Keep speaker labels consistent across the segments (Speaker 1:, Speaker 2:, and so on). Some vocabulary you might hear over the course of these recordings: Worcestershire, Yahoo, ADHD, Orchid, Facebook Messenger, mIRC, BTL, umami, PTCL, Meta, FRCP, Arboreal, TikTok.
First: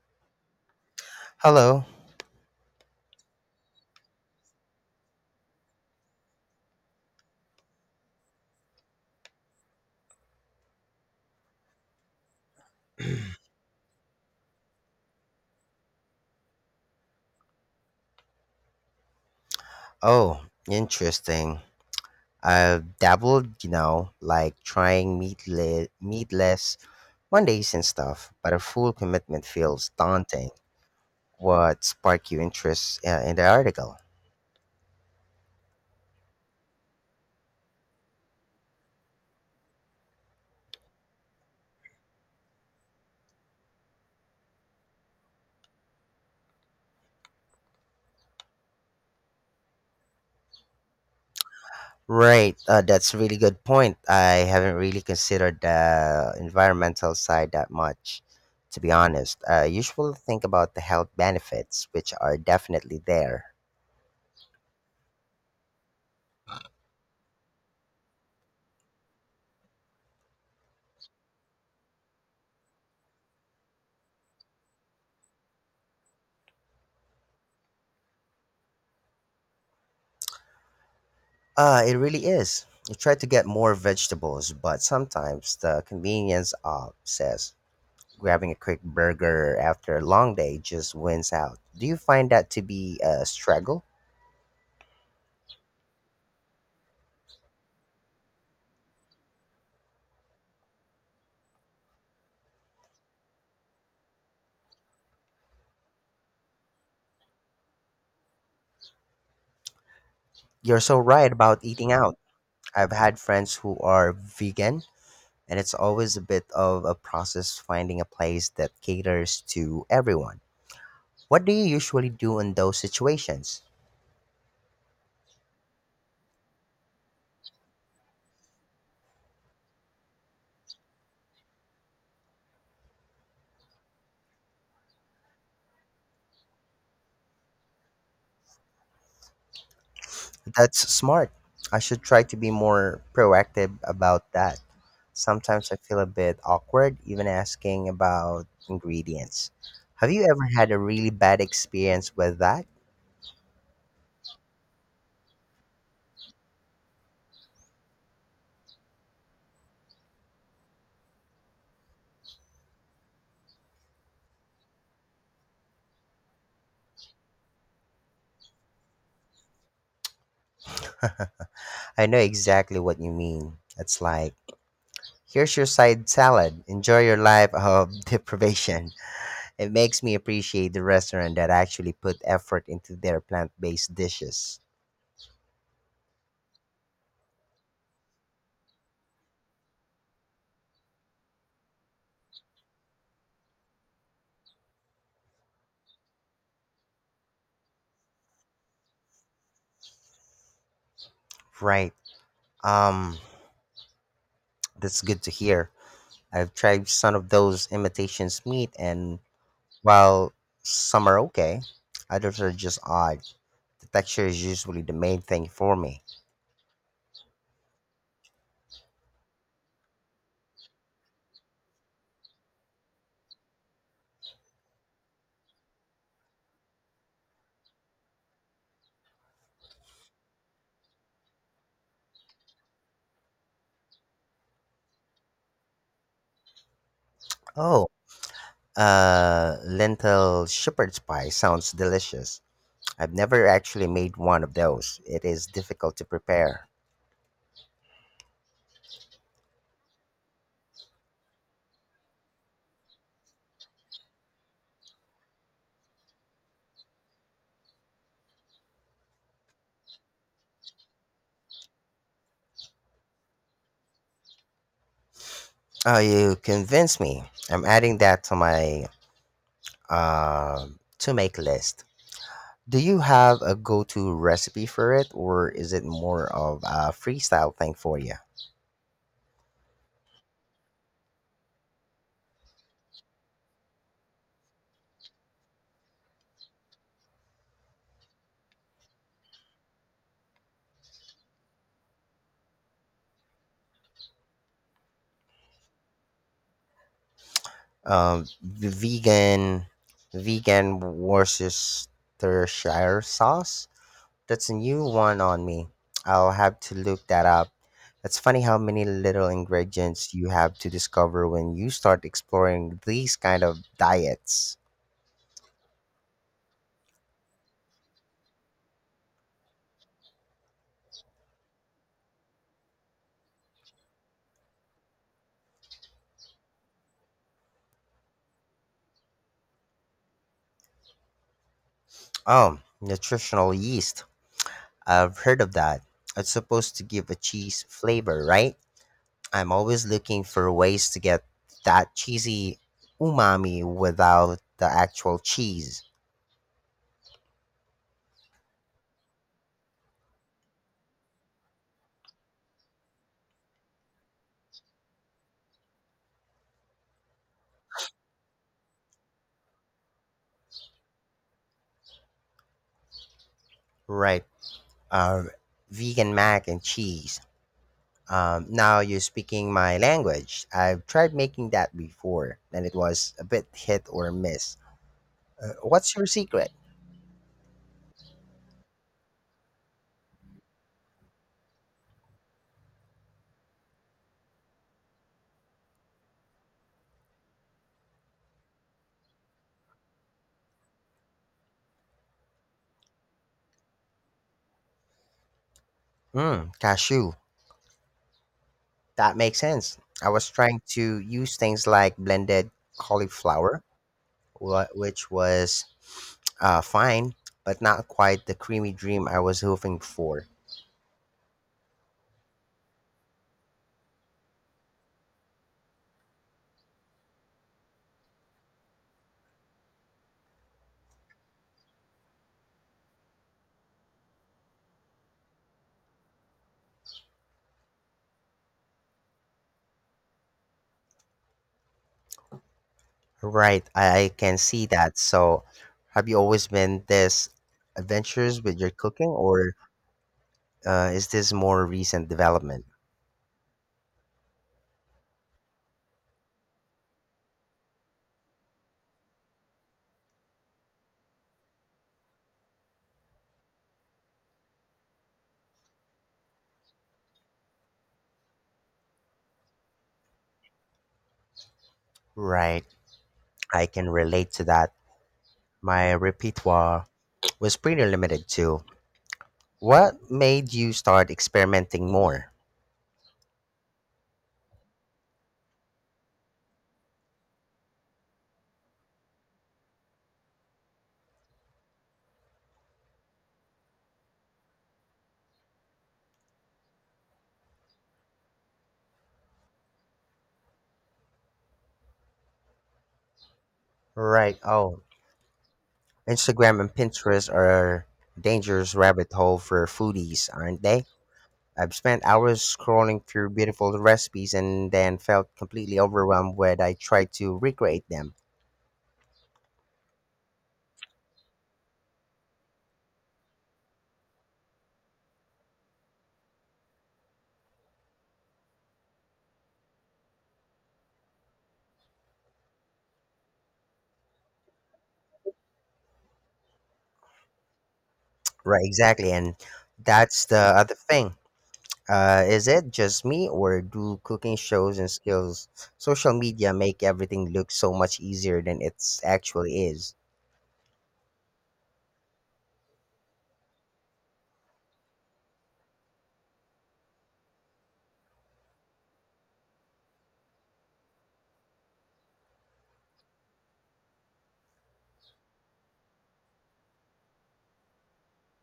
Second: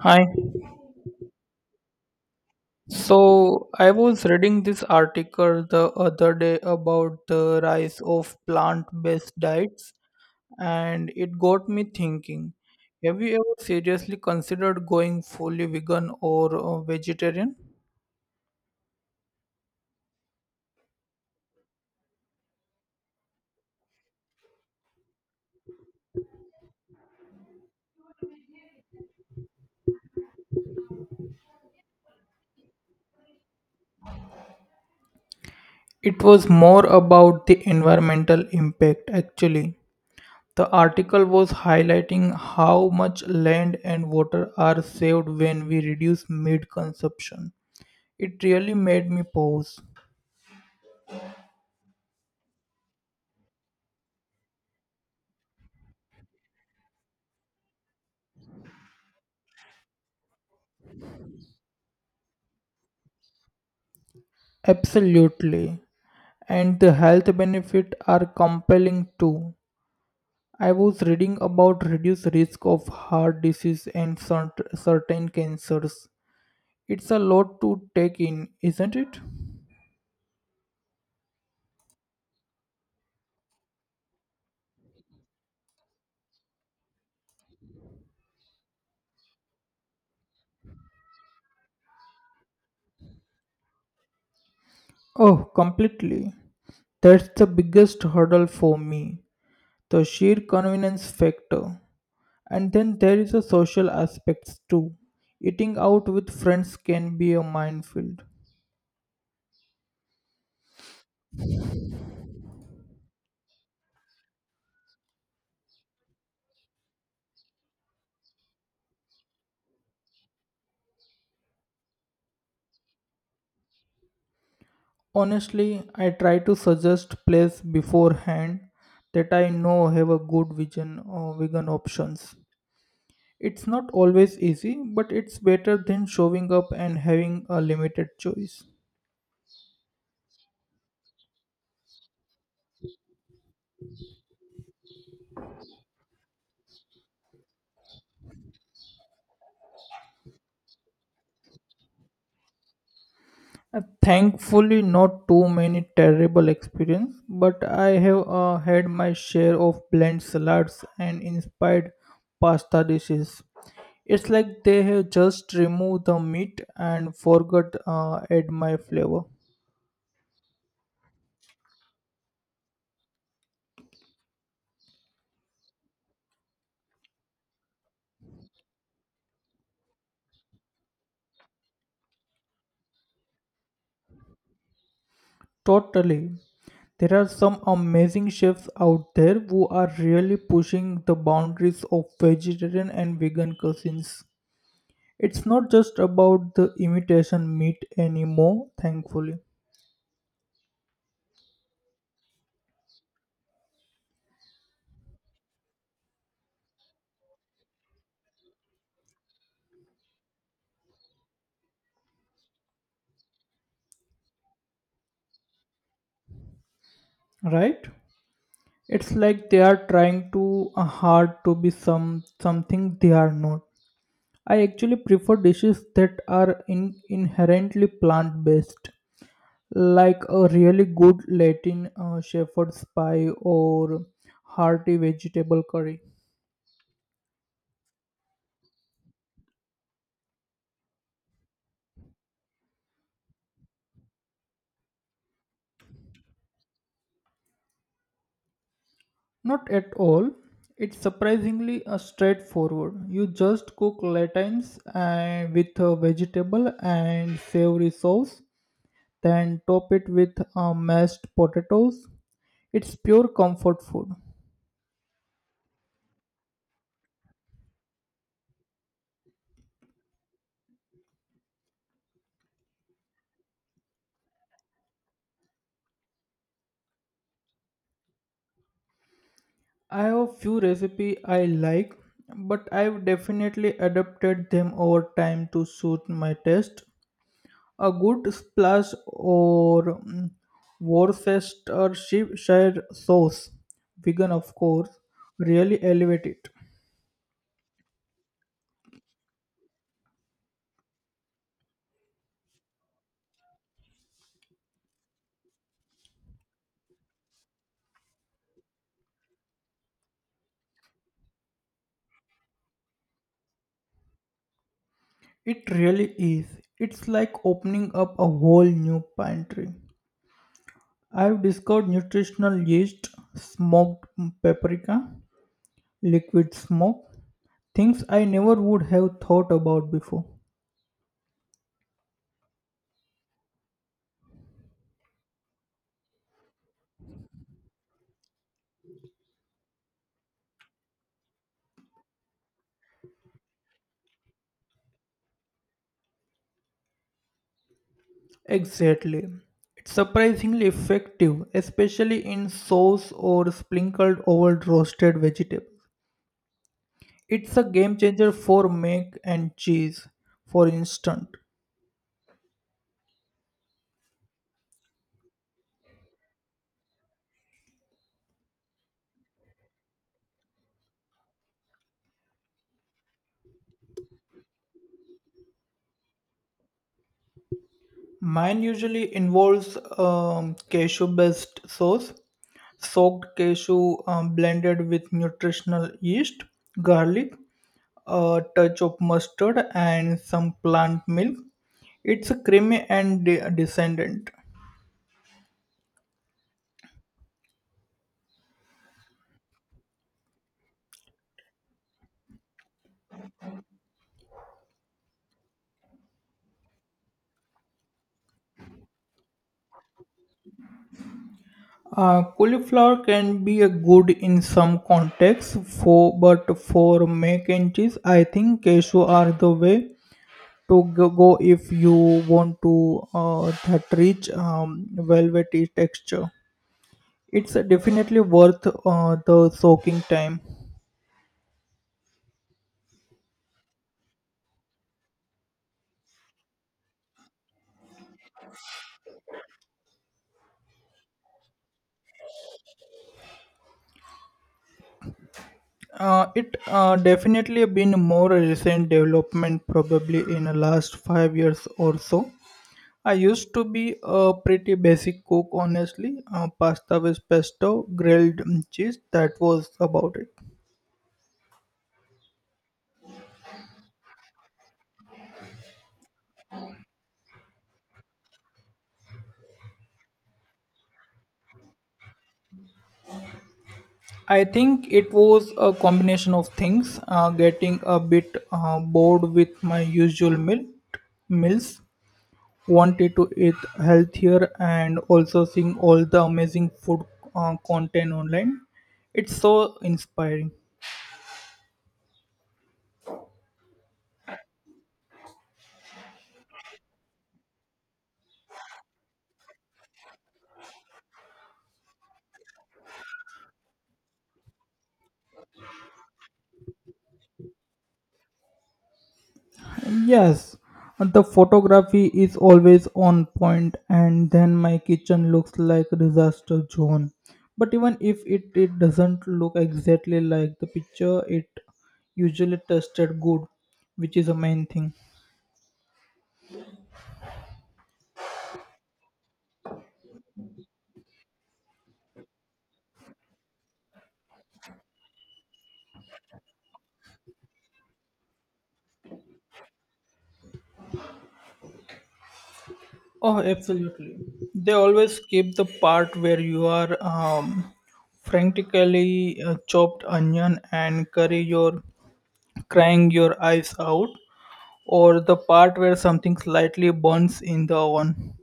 Speaker 1: Hi.
Speaker 2: Hello.
Speaker 1: So I was reading this article the other day about the rise of plant-based diets, and it got me thinking. Have you ever seriously considered going fully vegan or vegetarian?
Speaker 2: Oh, interesting. I've dabbled, you know, like trying meatless Mondays and stuff, but a full commitment feels daunting. What sparked your interest in the article?
Speaker 1: It was more about the environmental impact actually. The article was highlighting how much land and water are saved when we reduce meat consumption. It really made me pause.
Speaker 2: Right, that's a really good point. I haven't really considered the environmental side that much, to be honest. I usually think about the health benefits, which are definitely there.
Speaker 1: Absolutely. And the health benefits are compelling too. I was reading about reduced risk of heart disease and certain cancers. It's a lot to take in, isn't it?
Speaker 2: Ah, it really is. I try to get more vegetables, but sometimes the convenience says grabbing a quick burger after a long day just wins out. Do you find that to be a struggle?
Speaker 1: Oh, completely. That's the biggest hurdle for me. The sheer convenience factor. And then there is a social aspects too. Eating out with friends can be a minefield.
Speaker 2: You're so right about eating out. I've had friends who are vegan, and it's always a bit of a process finding a place that caters to everyone. What do you usually do in those situations?
Speaker 1: Honestly, I try to suggest place beforehand that I know have a good vegan vegan options. It's not always easy, but it's better than showing up and having a limited choice.
Speaker 2: That's smart. I should try to be more proactive about that. Sometimes I feel a bit awkward even asking about ingredients. Have you ever had a really bad experience with that?
Speaker 1: Thankfully, not too many terrible experience, but I have had my share of bland salads and inspired pasta dishes. It's like they have just removed the meat and forgot add my flavor.
Speaker 2: I know exactly what you mean. It's like, here's your side salad. Enjoy your life of deprivation. It makes me appreciate the restaurant that actually put effort into their plant-based dishes.
Speaker 1: Totally. There are some amazing chefs out there who are really pushing the boundaries of vegetarian and vegan cuisines. It's not just about the imitation meat anymore, thankfully,
Speaker 2: Right. Um, that's good to hear. I've tried some of those imitations meat, and while some are okay, others are just odd. The texture is usually the main thing for me.
Speaker 1: right? It's like they are trying too hard to be something they are not. I actually prefer dishes that are inherently plant-based, like a really good Latin shepherd's pie or hearty vegetable curry.
Speaker 2: Oh, lentil shepherd's pie sounds delicious. I've never actually made one of those. It is difficult to prepare.
Speaker 1: Not at all. It's surprisingly straightforward. You just cook latines and with a vegetable and savory sauce, then top it with mashed potatoes. It's pure comfort food.
Speaker 2: Oh, you convinced me. I'm adding that to my uh, to make list. Do you have a go to recipe for it, or is it more of a freestyle thing for you?
Speaker 1: I have few recipe I like, but I've definitely adapted them over time to suit my taste. A good splash or Worcestershire sauce, vegan of course, really elevate it.
Speaker 2: um, v- vegan vegan Worcestershire sauce. That's a new one on me. I'll have to look that up. It's funny how many little ingredients you have to discover when you start exploring these kind of diets.
Speaker 1: It really is. It's like opening up a whole new pantry. I've discovered nutritional yeast, smoked paprika, liquid smoke, things I never would have thought about before.
Speaker 2: Oh, nutritional yeast. I've heard of that. It's supposed to give a cheese flavor, right? I'm always looking for ways to get that cheesy umami without the actual cheese.
Speaker 1: Exactly. It's surprisingly effective, especially in sauce or sprinkled over roasted vegetables. It's a game changer for mac and cheese, for instance.
Speaker 2: Right. Um, vegan mac and cheese. Now you're speaking my language. I've tried making that before, and it was a bit hit or miss. What's your secret?
Speaker 1: Mine usually involves cashew based sauce, soaked cashew blended with nutritional yeast, garlic, a touch of mustard, and some plant milk. It's creamy and descendant.
Speaker 2: Mm, cashew. That makes sense. I was trying to use things like blended cauliflower which was fine, but not quite the creamy dream I was hoping for.
Speaker 1: Cauliflower can be a good in some contexts, for but for mac and cheese, I think cashew are the way to go if you want to that rich velvety texture. It's definitely worth the soaking time.
Speaker 2: Right, I can see that. So, have you always been this adventurous with your cooking, or is this more recent development?
Speaker 1: It definitely been more recent development probably in the last 5 years or so. I used to be a pretty basic cook, honestly. Pasta with pesto, grilled cheese, that was about it.
Speaker 2: Right, I can relate to that. My repertoire was pretty limited too. What made you start experimenting more?
Speaker 1: I think it was a combination of things, getting a bit bored with my usual meals, wanted to eat healthier, and also seeing all the amazing food content online. It's so inspiring.
Speaker 2: Right, oh, Instagram and Pinterest are dangerous rabbit hole for foodies, aren't they? I've spent hours scrolling through beautiful recipes and then felt completely overwhelmed when I tried to recreate them.
Speaker 1: Yes, the photography is always on point, and then my kitchen looks like a disaster zone. But even if it doesn't look exactly like the picture, it usually tasted good, which is the main thing.
Speaker 2: Right, exactly. And that's the other thing. Is it just me, or do cooking shows and skills, social media make everything look so much easier than it actually is?
Speaker 1: Oh, absolutely. They always skip the part where you are frantically chopped onion and curry your crying your eyes out, or the part where something slightly burns in the oven.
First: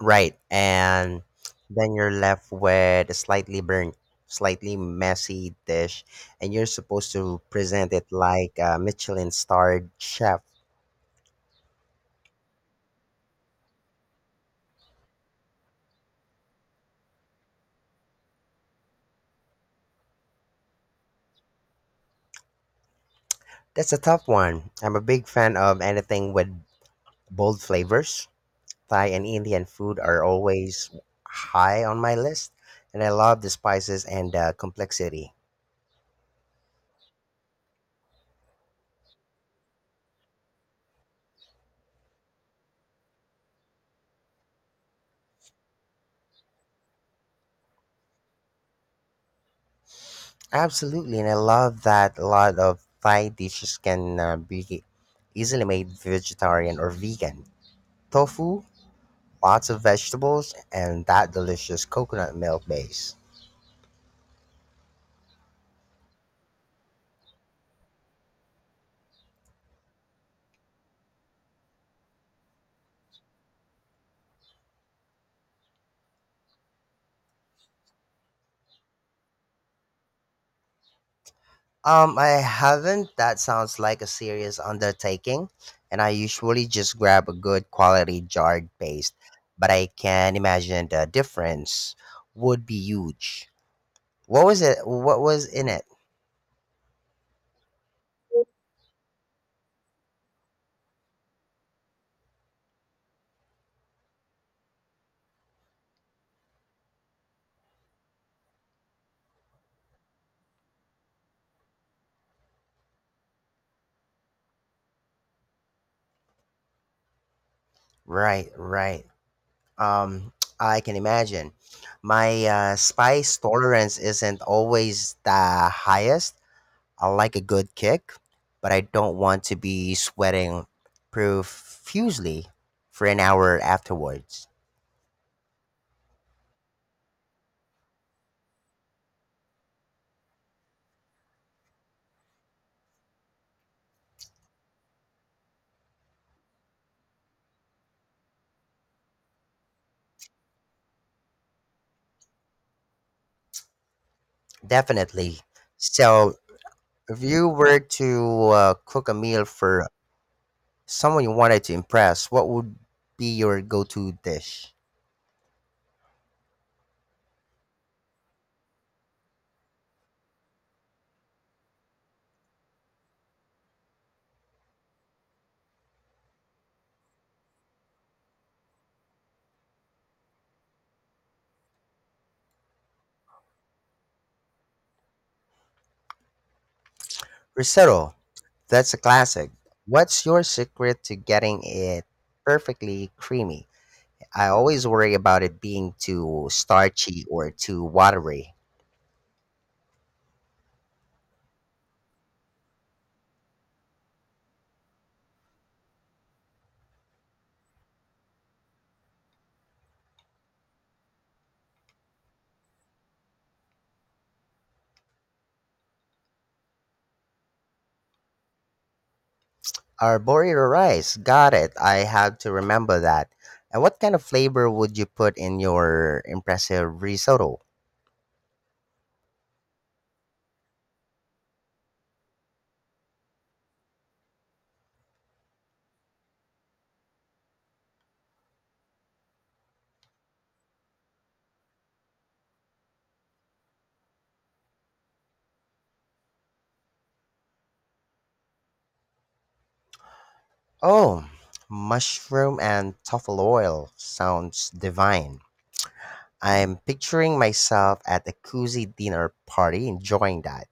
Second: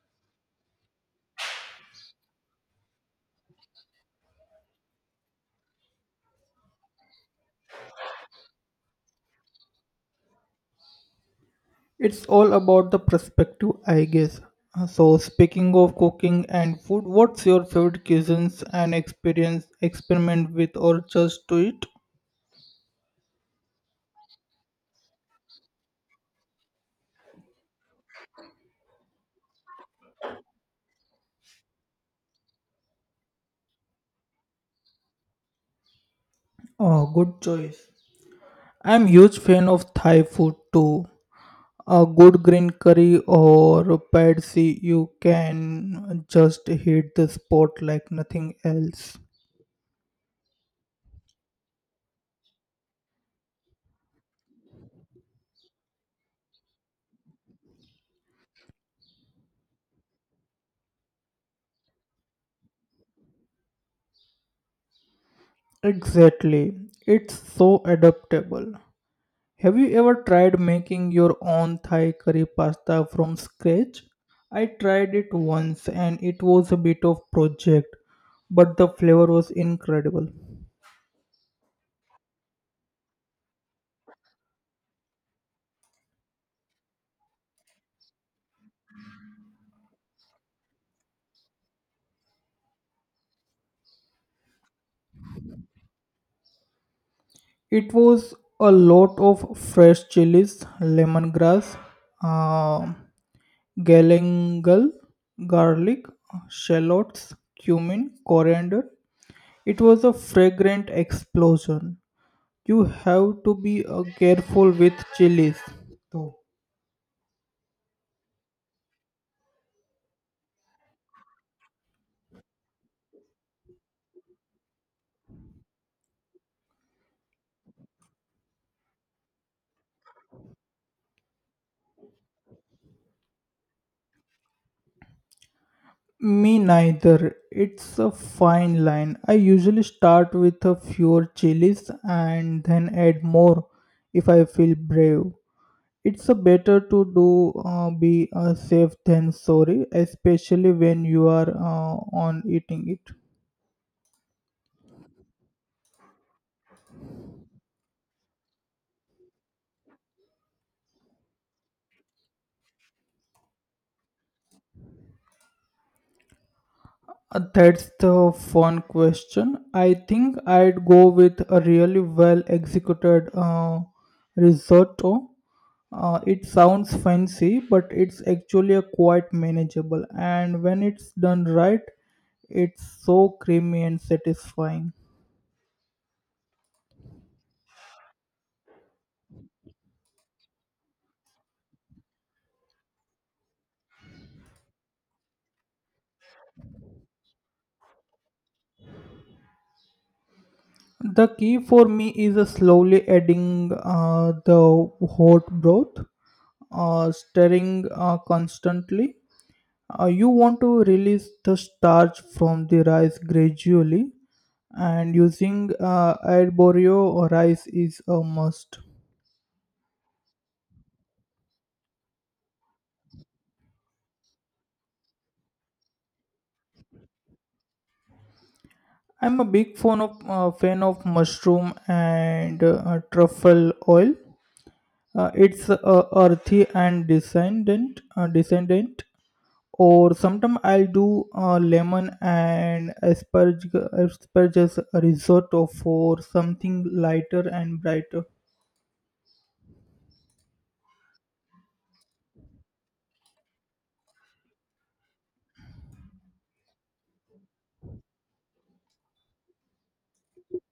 Speaker 2: Right. And then you're left with a slightly burnt, slightly messy dish, and you're supposed to present it like a Michelin starred chef.
Speaker 1: It's all about the perspective, I guess. So, speaking of cooking and food, what's your favorite cuisines and experience experiment with or just do it?
Speaker 2: That's a tough one. I'm a big fan of anything with bold flavors. Thai and Indian food are always high on my list, and I love the spices and the complexity.
Speaker 1: Oh, good choice. I'm huge fan of Thai food too. A good green curry or pad see you can just hit the spot like nothing else.
Speaker 2: Absolutely, and I love that a lot of Thai dishes can be easily made vegetarian or vegan. Tofu lots of vegetables, and that delicious coconut milk base.
Speaker 1: Exactly. It's so adaptable. Have you ever tried making your own Thai curry pasta from scratch? I tried it once and it was a bit of project, but the flavor was incredible.
Speaker 2: I haven't. That sounds like a serious undertaking, and I usually just grab a good quality jarred paste, but I can imagine the difference would be huge. What was it? What was in it?
Speaker 1: It was a lot of fresh chilies, lemongrass, uh, galangal, garlic, shallots, cumin, coriander. It was a fragrant explosion. You have to be careful with chilies, though.
Speaker 2: Right, right. Um, I can imagine. My spice tolerance isn't always the highest I like a good kick, but I don't want to be sweating profusely for an hour afterwards.
Speaker 1: Me neither. It's a fine line. I usually start with a fewer chilies and then add more if I feel brave. It's a better to do be safe than sorry, especially when you are on eating it.
Speaker 2: Definitely. So, if you were to cook a meal for someone you wanted to impress, what would be your go to dish?
Speaker 1: That's the fun question. I think I'd go with a really well executed risotto. It sounds fancy, but it's actually a quite manageable. And when it's done right, it's so creamy and satisfying.
Speaker 2: Risotto, that's a classic. What's your secret to getting it perfectly creamy? I always worry about it being too starchy or too watery.
Speaker 1: The key for me is slowly adding the hot broth, stirring constantly. You want to release the starch from the rice gradually, and using arborio rice is a must.
Speaker 2: Arboreal rice. Got it. I have to remember that. And what kind of flavor would you put in your impressive risotto?
Speaker 1: I'm a big fan of mushroom and truffle oil. It's earthy and descendant. Or sometimes I'll do lemon and asparagus risotto for something lighter and brighter.
Speaker 2: Oh, mushroom and truffle oil sounds divine. I'm picturing myself at a cozy dinner party enjoying that.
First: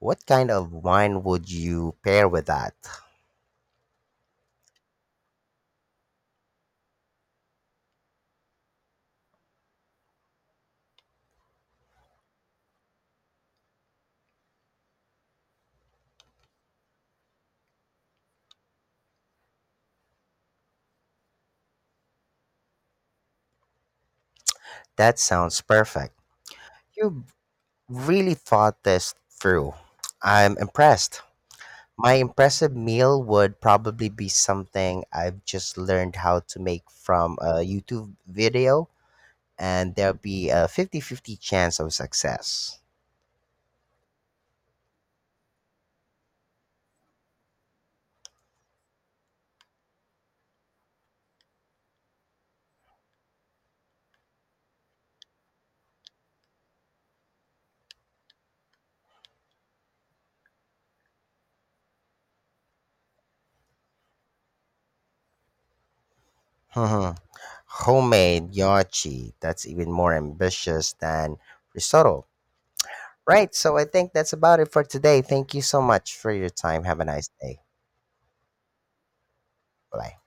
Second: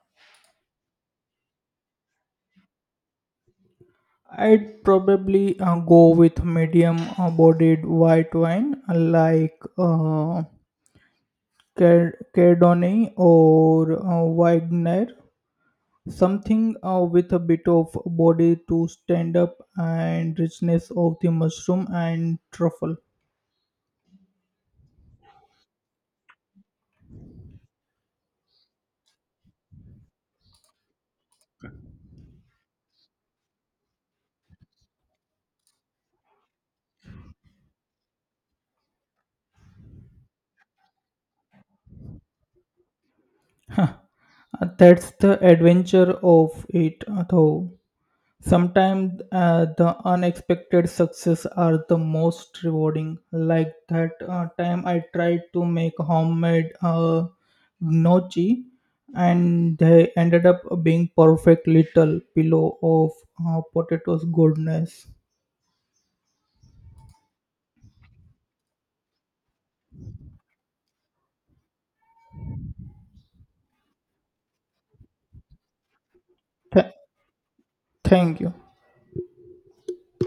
Speaker 2: What kind of wine would you pair with that?
Speaker 1: I'd probably go with medium bodied white wine like Cardonnay or Wagner, something with a bit of body to stand up and richness of the mushroom and truffle.
Speaker 2: That sounds perfect. You really thought this through. I'm impressed. My impressive meal would probably be something I've just learned how to make from a YouTube video, and there'll be a 50-50 chance of success.
Speaker 1: That's the adventure of it, though. Sometimes the unexpected success are the most rewarding. Like that time I tried to make homemade gnocchi, and they ended up being perfect little pillow of potatoes goodness.
Speaker 2: Hmm. Homemade yachi, that's even more ambitious than risotto. Right, so I think that's about it for today. Thank you so much for your time.
Speaker 1: Th-
Speaker 2: Have a nice day.
Speaker 1: thank you.
Speaker 2: Bye.